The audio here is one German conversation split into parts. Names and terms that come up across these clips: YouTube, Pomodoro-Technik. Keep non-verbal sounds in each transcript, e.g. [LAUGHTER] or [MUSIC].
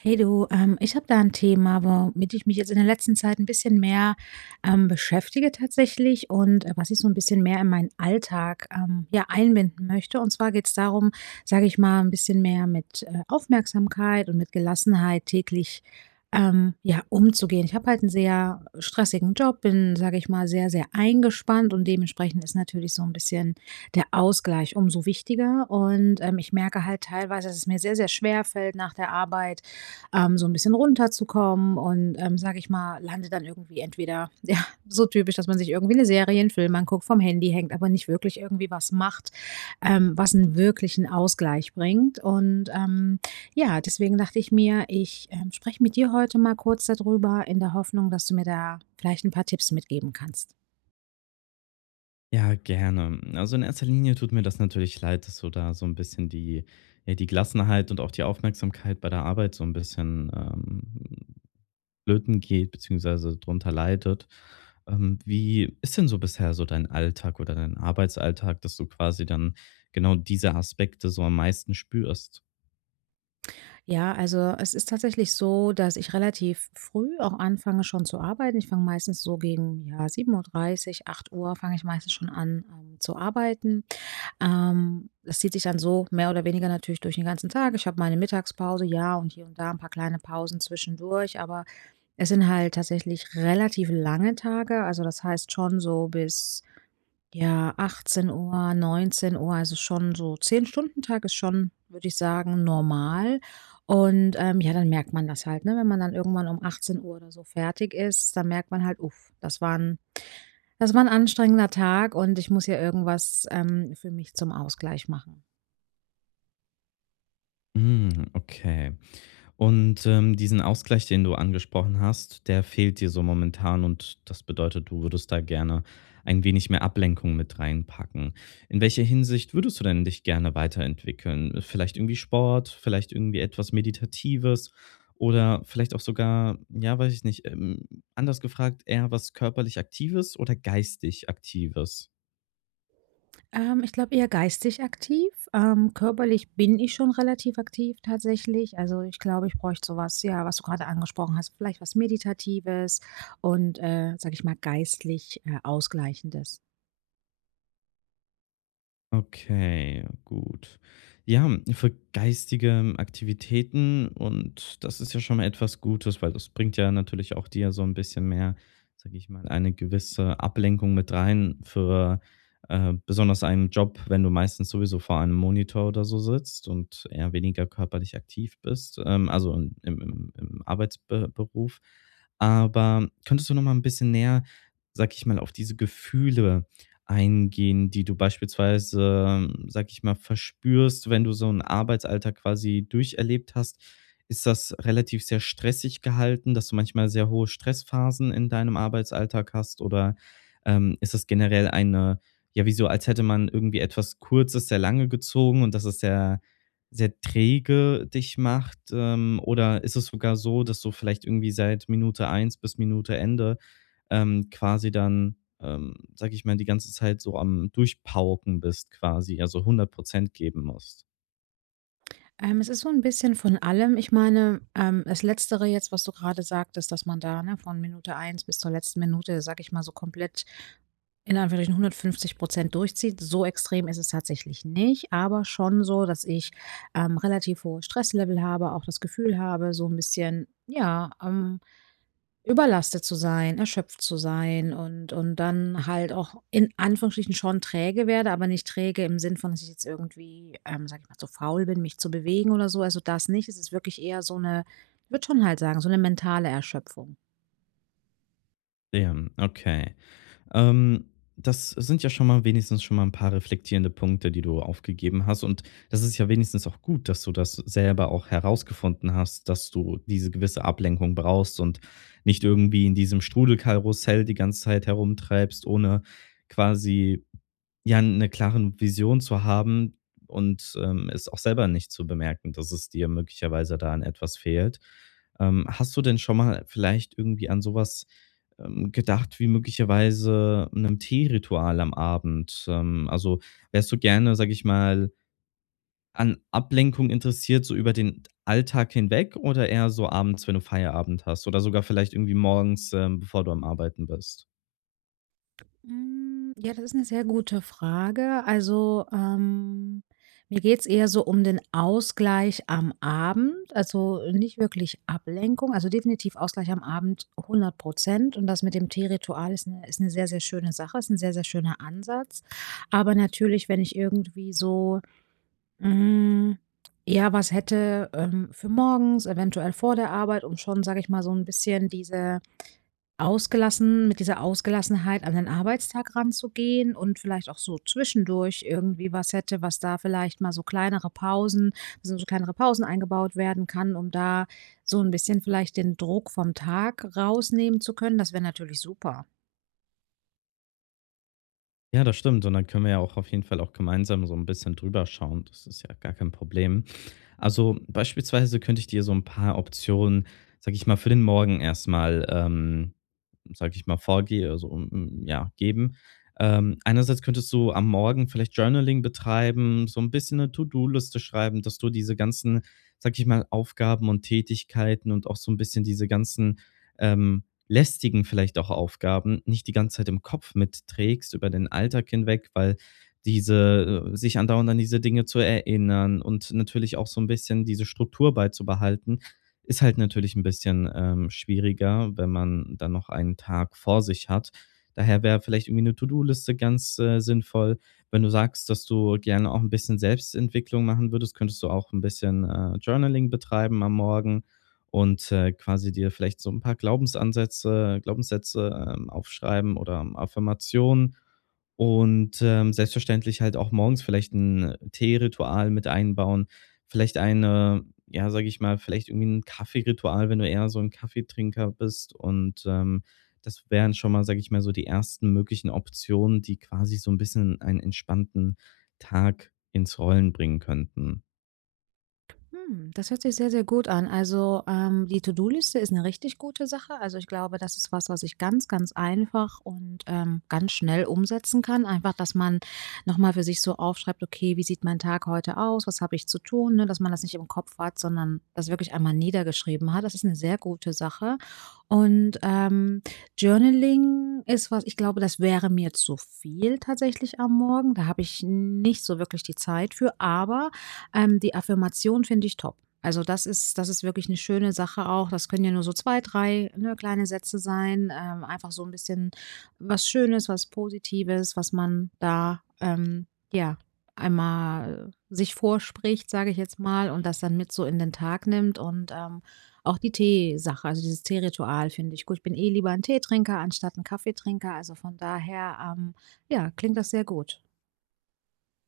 Hey du, ich habe da ein Thema, womit ich mich jetzt in der letzten Zeit ein bisschen mehr, beschäftige tatsächlich und, was ich so ein bisschen mehr in meinen Alltag, ja, einbinden möchte. Und zwar geht es darum, sage ich mal, ein bisschen mehr mit, Aufmerksamkeit und mit Gelassenheit täglich, ja, umzugehen. Ich habe halt einen sehr stressigen Job, bin, sage ich mal, sehr, sehr eingespannt und dementsprechend ist natürlich so ein bisschen der Ausgleich umso wichtiger. Und, ich merke halt teilweise, dass es mir sehr, sehr schwer fällt nach der Arbeit so ein bisschen runterzukommen und, sage ich mal, lande dann irgendwie entweder [LAUGHS] ja, so typisch, dass man sich irgendwie eine Serie, 'n Film anguckt, vom Handy hängt, aber nicht wirklich irgendwie was macht, was einen wirklichen Ausgleich bringt. Und, ja, deswegen dachte ich mir, ich, spreche mit dir heute mal kurz darüber in der Hoffnung, dass du mir da vielleicht ein paar Tipps mitgeben kannst. Ja, gerne. Also in erster Linie tut mir das natürlich leid, dass du da so ein bisschen die ja, die Gelassenheit und auch die Aufmerksamkeit bei der Arbeit so ein bisschen, flöten geht beziehungsweise drunter leidet. Wie ist denn so bisher so dein Alltag oder dein Arbeitsalltag, dass du quasi dann genau diese Aspekte so am meisten spürst? Ja, also es ist tatsächlich so, dass ich relativ früh auch anfange schon zu arbeiten. Ich fange meistens so gegen ja, 7:30 Uhr, 8 Uhr fange ich meistens schon an, zu arbeiten. Das zieht sich dann so mehr oder weniger natürlich durch den ganzen Tag. Ich habe meine Mittagspause, ja, und hier und da ein paar kleine Pausen zwischendurch, aber es sind halt tatsächlich relativ lange Tage. Also das heißt schon so bis, ja, 18:00 Uhr, also schon so 10 Stunden Tag ist schon, würde ich sagen, normal. Und, ja, dann merkt man das halt, ne? Wenn man dann irgendwann um 18 Uhr oder so fertig ist, dann merkt man halt: „Uff, das war ein anstrengender Tag und ich muss hier irgendwas, für mich zum Ausgleich machen.“ Hm, okay. Und, diesen Ausgleich, den du angesprochen hast, der fehlt dir so momentan, und das bedeutet, du würdest da gerne ein wenig mehr Ablenkung mit reinpacken. In welcher Hinsicht würdest du denn dich gerne weiterentwickeln? Vielleicht irgendwie Sport, vielleicht irgendwie etwas Meditatives oder vielleicht auch sogar, ja, weiß ich nicht, anders gefragt, eher was körperlich Aktives oder geistig Aktives? Ich glaube eher geistig aktiv. Körperlich bin ich schon relativ aktiv tatsächlich. Also, ich glaube, ich bräuchte so was, ja, was du gerade angesprochen hast, vielleicht was Meditatives und, sage ich mal, geistlich, Ausgleichendes. Okay, gut. Ja, für geistige Aktivitäten, und das ist ja schon mal etwas Gutes, weil das bringt ja natürlich auch dir so ein bisschen mehr, sage ich mal, eine gewisse Ablenkung mit rein für, besonders einen Job, wenn du meistens sowieso vor einem Monitor oder so sitzt und eher weniger körperlich aktiv bist, also in, im im im Arbeitsbe Aber könntest du noch mal ein bisschen näher, sage ich mal, auf diese Gefühle eingehen, die du beispielsweise, sage ich mal, verspürst, wenn du so einen Arbeitsalltag quasi durcherlebt hast? Ist das relativ sehr stressig gehalten, dass du manchmal sehr hohe Stressphasen in deinem Arbeitsalltag hast? Oder, ist das generell eine ja, wie so, als hätte man irgendwie etwas Kurzes sehr lange gezogen und dass es sehr sehr träge dich macht? Oder ist es sogar so, dass du vielleicht irgendwie seit Minute eins bis Minute Ende, quasi dann sage ich mal, die ganze Zeit so am Durchpauken bist quasi, also 100% geben musst. Es ist so ein bisschen von allem. Ich meine, das Letztere jetzt, was du gerade sagtest, dass man da, ne, von Minute eins bis zur letzten Minute, sage ich mal, so komplett in Anführungsstrichen 150 durchzieht. So extrem ist es tatsächlich nicht, aber schon so, dass ich, relativ hohe Stresslevel habe, auch das Gefühl habe, so ein bisschen, ja, überlastet zu sein, erschöpft zu sein und dann halt auch in Anführungsstrichen schon träge werde, aber nicht träge im Sinn von, dass ich jetzt irgendwie, sage ich mal, zu faul bin, mich zu bewegen oder so. Also das nicht. Es ist wirklich eher so eine, ich würde schon halt sagen, so eine mentale Erschöpfung. Ja, okay. Ähm, das sind ja schon mal wenigstens schon mal ein paar reflektierende Punkte, die du aufgegeben hast. Und das ist ja wenigstens auch gut, dass du das selber auch herausgefunden hast, dass du diese gewisse Ablenkung brauchst und nicht irgendwie in diesem Strudelkarussell die ganze Zeit herumtreibst, ohne quasi, ja, eine klare Vision zu haben und, es auch selber nicht zu bemerken, dass es dir möglicherweise da an etwas fehlt. Hast du denn schon mal vielleicht irgendwie an sowas gedacht wie möglicherweise einem Teeritual am Abend? Also, wärst du gerne, sage ich mal, an Ablenkung interessiert, so über den Alltag hinweg oder eher so abends, wenn du Feierabend hast, oder sogar vielleicht irgendwie morgens, bevor du am Arbeiten bist? Hm, ja, das ist eine sehr gute Frage. Also, mir geht's eher so um den Ausgleich am Abend, also nicht wirklich Ablenkung, also definitiv Ausgleich am Abend 100%. Und das mit dem Teeritual ist eine sehr, sehr schöne Sache, ist ein sehr, sehr schöner Ansatz. Aber natürlich, wenn ich irgendwie so, hm, ja, was hätte, für morgens, eventuell vor der Arbeit, um schon, sage ich mal, so ein bisschen diese Ausgelassen mit dieser Ausgelassenheit an den Arbeitstag ranzugehen und vielleicht auch so zwischendurch irgendwie was hätte, was da vielleicht mal so kleinere Pausen eingebaut werden kann, um da so ein bisschen vielleicht den Druck vom Tag rausnehmen zu können. Das wäre natürlich super. Ja, das stimmt, und dann können wir ja auch auf jeden Fall auch gemeinsam so ein bisschen drüber schauen. Das ist ja gar kein Problem. Also, beispielsweise könnte ich dir so ein paar Optionen, sage ich mal, für den Morgen erstmal, sage ich mal, vorgehe, also, ja, geben. Einerseits könntest du am Morgen vielleicht Journaling betreiben, so ein bisschen eine To-do-Liste schreiben, dass du diese ganzen, sage ich mal, Aufgaben und Tätigkeiten und auch so ein bisschen diese ganzen, lästigen vielleicht auch Aufgaben nicht die ganze Zeit im Kopf mitträgst über den Alltag hinweg, weil diese sich andauernd an diese Dinge zu erinnern und natürlich auch so ein bisschen diese Struktur beizubehalten, ist halt natürlich ein bisschen, schwieriger, wenn man dann noch einen Tag vor sich hat. Daher wäre vielleicht irgendwie eine To-do-Liste ganz, sinnvoll. Wenn du sagst, dass du gerne auch ein bisschen Selbstentwicklung machen würdest, könntest du auch ein bisschen, Journaling betreiben am Morgen und, quasi dir vielleicht so ein paar Glaubensansätze Glaubenssätze, aufschreiben oder Affirmationen und, selbstverständlich halt auch morgens vielleicht 'n Teeritual mit einbauen, vielleicht eine ja, sage ich mal, vielleicht irgendwie ein Kaffeeritual, wenn du eher so ein Kaffeetrinker bist, und, das wären schon mal, sage ich mal, so die ersten möglichen Optionen, die quasi so ein bisschen einen entspannten Tag ins Rollen bringen könnten. Das hört sich sehr, sehr gut an. Also, die To-do-Liste ist eine richtig gute Sache. Also, ich glaube, das ist was, was ich ganz, ganz einfach und, ganz schnell umsetzen kann. Einfach, dass man noch mal für sich so aufschreibt: „Okay, wie sieht mein Tag heute aus? Was habe ich zu tun?“, ne? Dass man das nicht im Kopf hat, sondern das wirklich einmal niedergeschrieben hat. Das ist eine sehr gute Sache. Und, Journaling ist was, ich glaube, das wäre mir zu viel tatsächlich am Morgen. Da habe ich nicht so wirklich die Zeit für, aber die Affirmation finde ich top. Also, das ist wirklich eine schöne Sache auch. Das können ja nur so 2 drei, ne, kleine Sätze sein, einfach so ein bisschen was Schönes, was Positives, was man da, ja, einmal sich vorspricht, sage ich jetzt mal, und das dann mit so in den Tag nimmt und, auch die Teesache, also dieses Teeritual finde ich gut. Ich bin eh lieber ein Teetrinker anstatt ein Kaffeetrinker, also von daher, ja, klingt das sehr gut.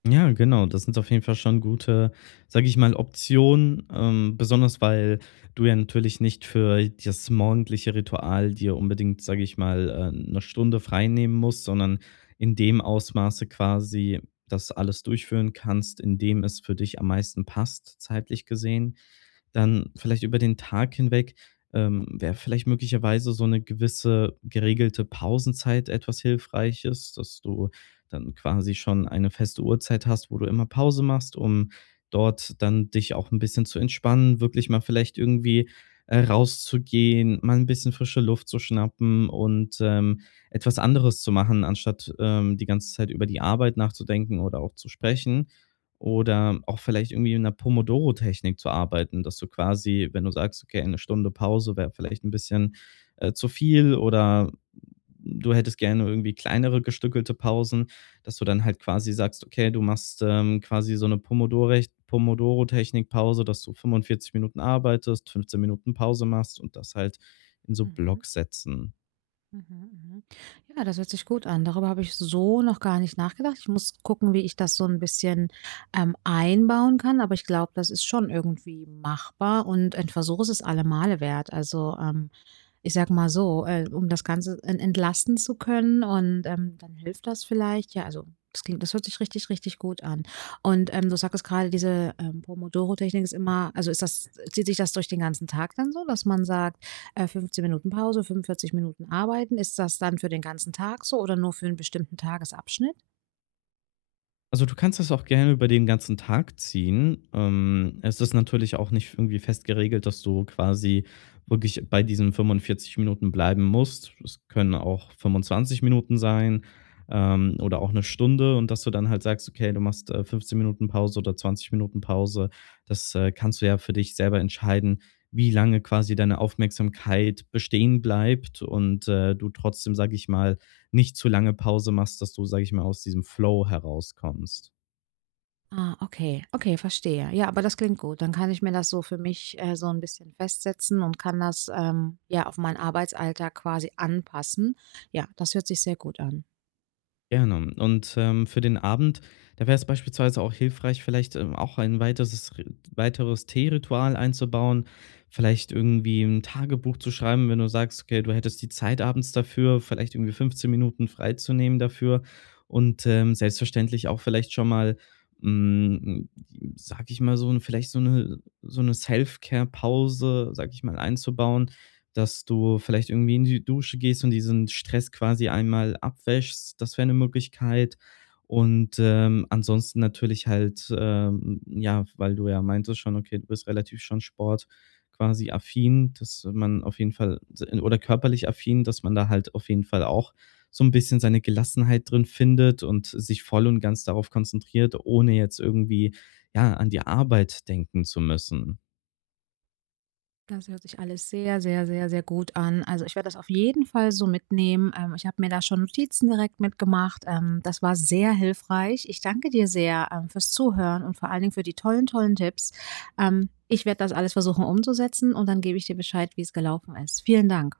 Ja, genau. Das sind auf jeden Fall schon gute, sage ich mal, Optionen, besonders weil du ja natürlich nicht für das morgendliche Ritual dir unbedingt, sage ich mal, 'ne Stunde frei nehmen musst, sondern in dem Ausmaße quasi das alles durchführen kannst, in dem es für dich am meisten passt, zeitlich gesehen. Dann vielleicht über den Tag hinweg, wäre vielleicht möglicherweise so eine gewisse geregelte Pausenzeit etwas Hilfreiches, dass du dann quasi schon eine feste Uhrzeit hast, wo du immer Pause machst, um dort dann dich auch ein bisschen zu entspannen, wirklich mal vielleicht irgendwie, rauszugehen, mal ein bisschen frische Luft zu schnappen und, etwas anderes zu machen, anstatt, die ganze Zeit über die Arbeit nachzudenken oder auch zu sprechen. Oder auch vielleicht irgendwie in 'ner Pomodoro-Technik zu arbeiten, dass du quasi, wenn du sagst: „Okay, eine Stunde Pause wäre vielleicht ein bisschen, zu viel“ oder du hättest gerne irgendwie kleinere gestückelte Pausen, dass du dann halt quasi sagst, okay, du machst, quasi so eine Pomodore Pomodoro-Technik Pause, dass du 45 Minuten arbeitest, 15 Minuten Pause machst und das halt in so Mhm. Blocksätzen. Mhm, mhm. Ja, das hört sich gut an. Darüber habe ich so noch gar nicht nachgedacht. Ich muss gucken, wie ich das so ein bisschen, einbauen kann, aber ich glaube, das ist schon irgendwie machbar und ein Versuch ist es alle Male wert. Also, ich sag mal so, um das Ganze en entlasten zu können und, dann hilft das vielleicht. Ja, also, das hört sich richtig, richtig gut an. Und, du sagtest gerade diese, Pomodoro-Technik ist immer, also, ist das, zieht sich das durch den ganzen Tag dann so, dass man sagt, 15 Minuten Pause, 45 Minuten arbeiten? Ist das dann für den ganzen Tag so oder nur für einen bestimmten Tagesabschnitt? Also, du kannst das auch gerne über den ganzen Tag ziehen. Es ist natürlich auch nicht irgendwie fest geregelt, dass du quasi wirklich bei diesen 45 Minuten bleiben musst. Es können auch 25 Minuten sein, oder auch eine Stunde, und dass du dann halt sagst: „Okay, du machst, 15 Minuten Pause oder 20 Minuten Pause.“ Das, kannst du ja für dich selber entscheiden, wie lange quasi deine Aufmerksamkeit bestehen bleibt und, du trotzdem, sage ich mal, nicht zu lange Pause machst, dass du, sage ich mal, aus diesem Flow herauskommst. Ah, okay, okay, verstehe. Ja, aber das klingt gut. Dann kann ich mir das so für mich, so ein bisschen festsetzen und kann das, ja, auf meinen Arbeitsalltag quasi anpassen. Ja, das hört sich sehr gut an. Gerne. Und, für den Abend, da wäre es beispielsweise auch hilfreich, vielleicht, auch ein weiteres Teeritual einzubauen, vielleicht irgendwie ein Tagebuch zu schreiben, wenn du sagst, okay, du hättest die Zeit abends dafür, vielleicht irgendwie 15 Minuten freizunehmen dafür und, selbstverständlich auch vielleicht schon mal, hm, sage ich mal, so ein, vielleicht so eine Self-Care-Pause, sage ich mal, einzubauen, dass du vielleicht irgendwie in die Dusche gehst und diesen Stress quasi einmal abwäschst. Das wäre eine Möglichkeit. Und, ansonsten natürlich halt, ja, weil du ja meintest schon, okay, du bist relativ schon Sport quasi affin, dass man auf jeden Fall oder körperlich affin, dass man da halt auf jeden Fall auch so ein bisschen seine Gelassenheit drin findet und sich voll und ganz darauf konzentriert, ohne jetzt irgendwie, ja, an die Arbeit denken zu müssen. Das hört sich alles sehr, sehr, sehr, sehr gut an. Also, ich werde das auf jeden Fall so mitnehmen. Ich habe mir da schon Notizen direkt mitgemacht. Das war sehr hilfreich. Ich danke dir sehr, fürs Zuhören und vor allen Dingen für die tollen, tollen Tipps. Ich werde das alles versuchen umzusetzen und dann gebe ich dir Bescheid, wie es gelaufen ist. Vielen Dank.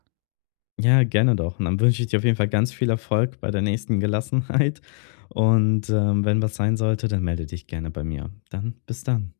Ja, gerne doch. Und dann wünsche ich dir auf jeden Fall ganz viel Erfolg bei der nächsten Gelassenheit. Und wenn was sein sollte, dann melde dich gerne bei mir. Dann bis dann.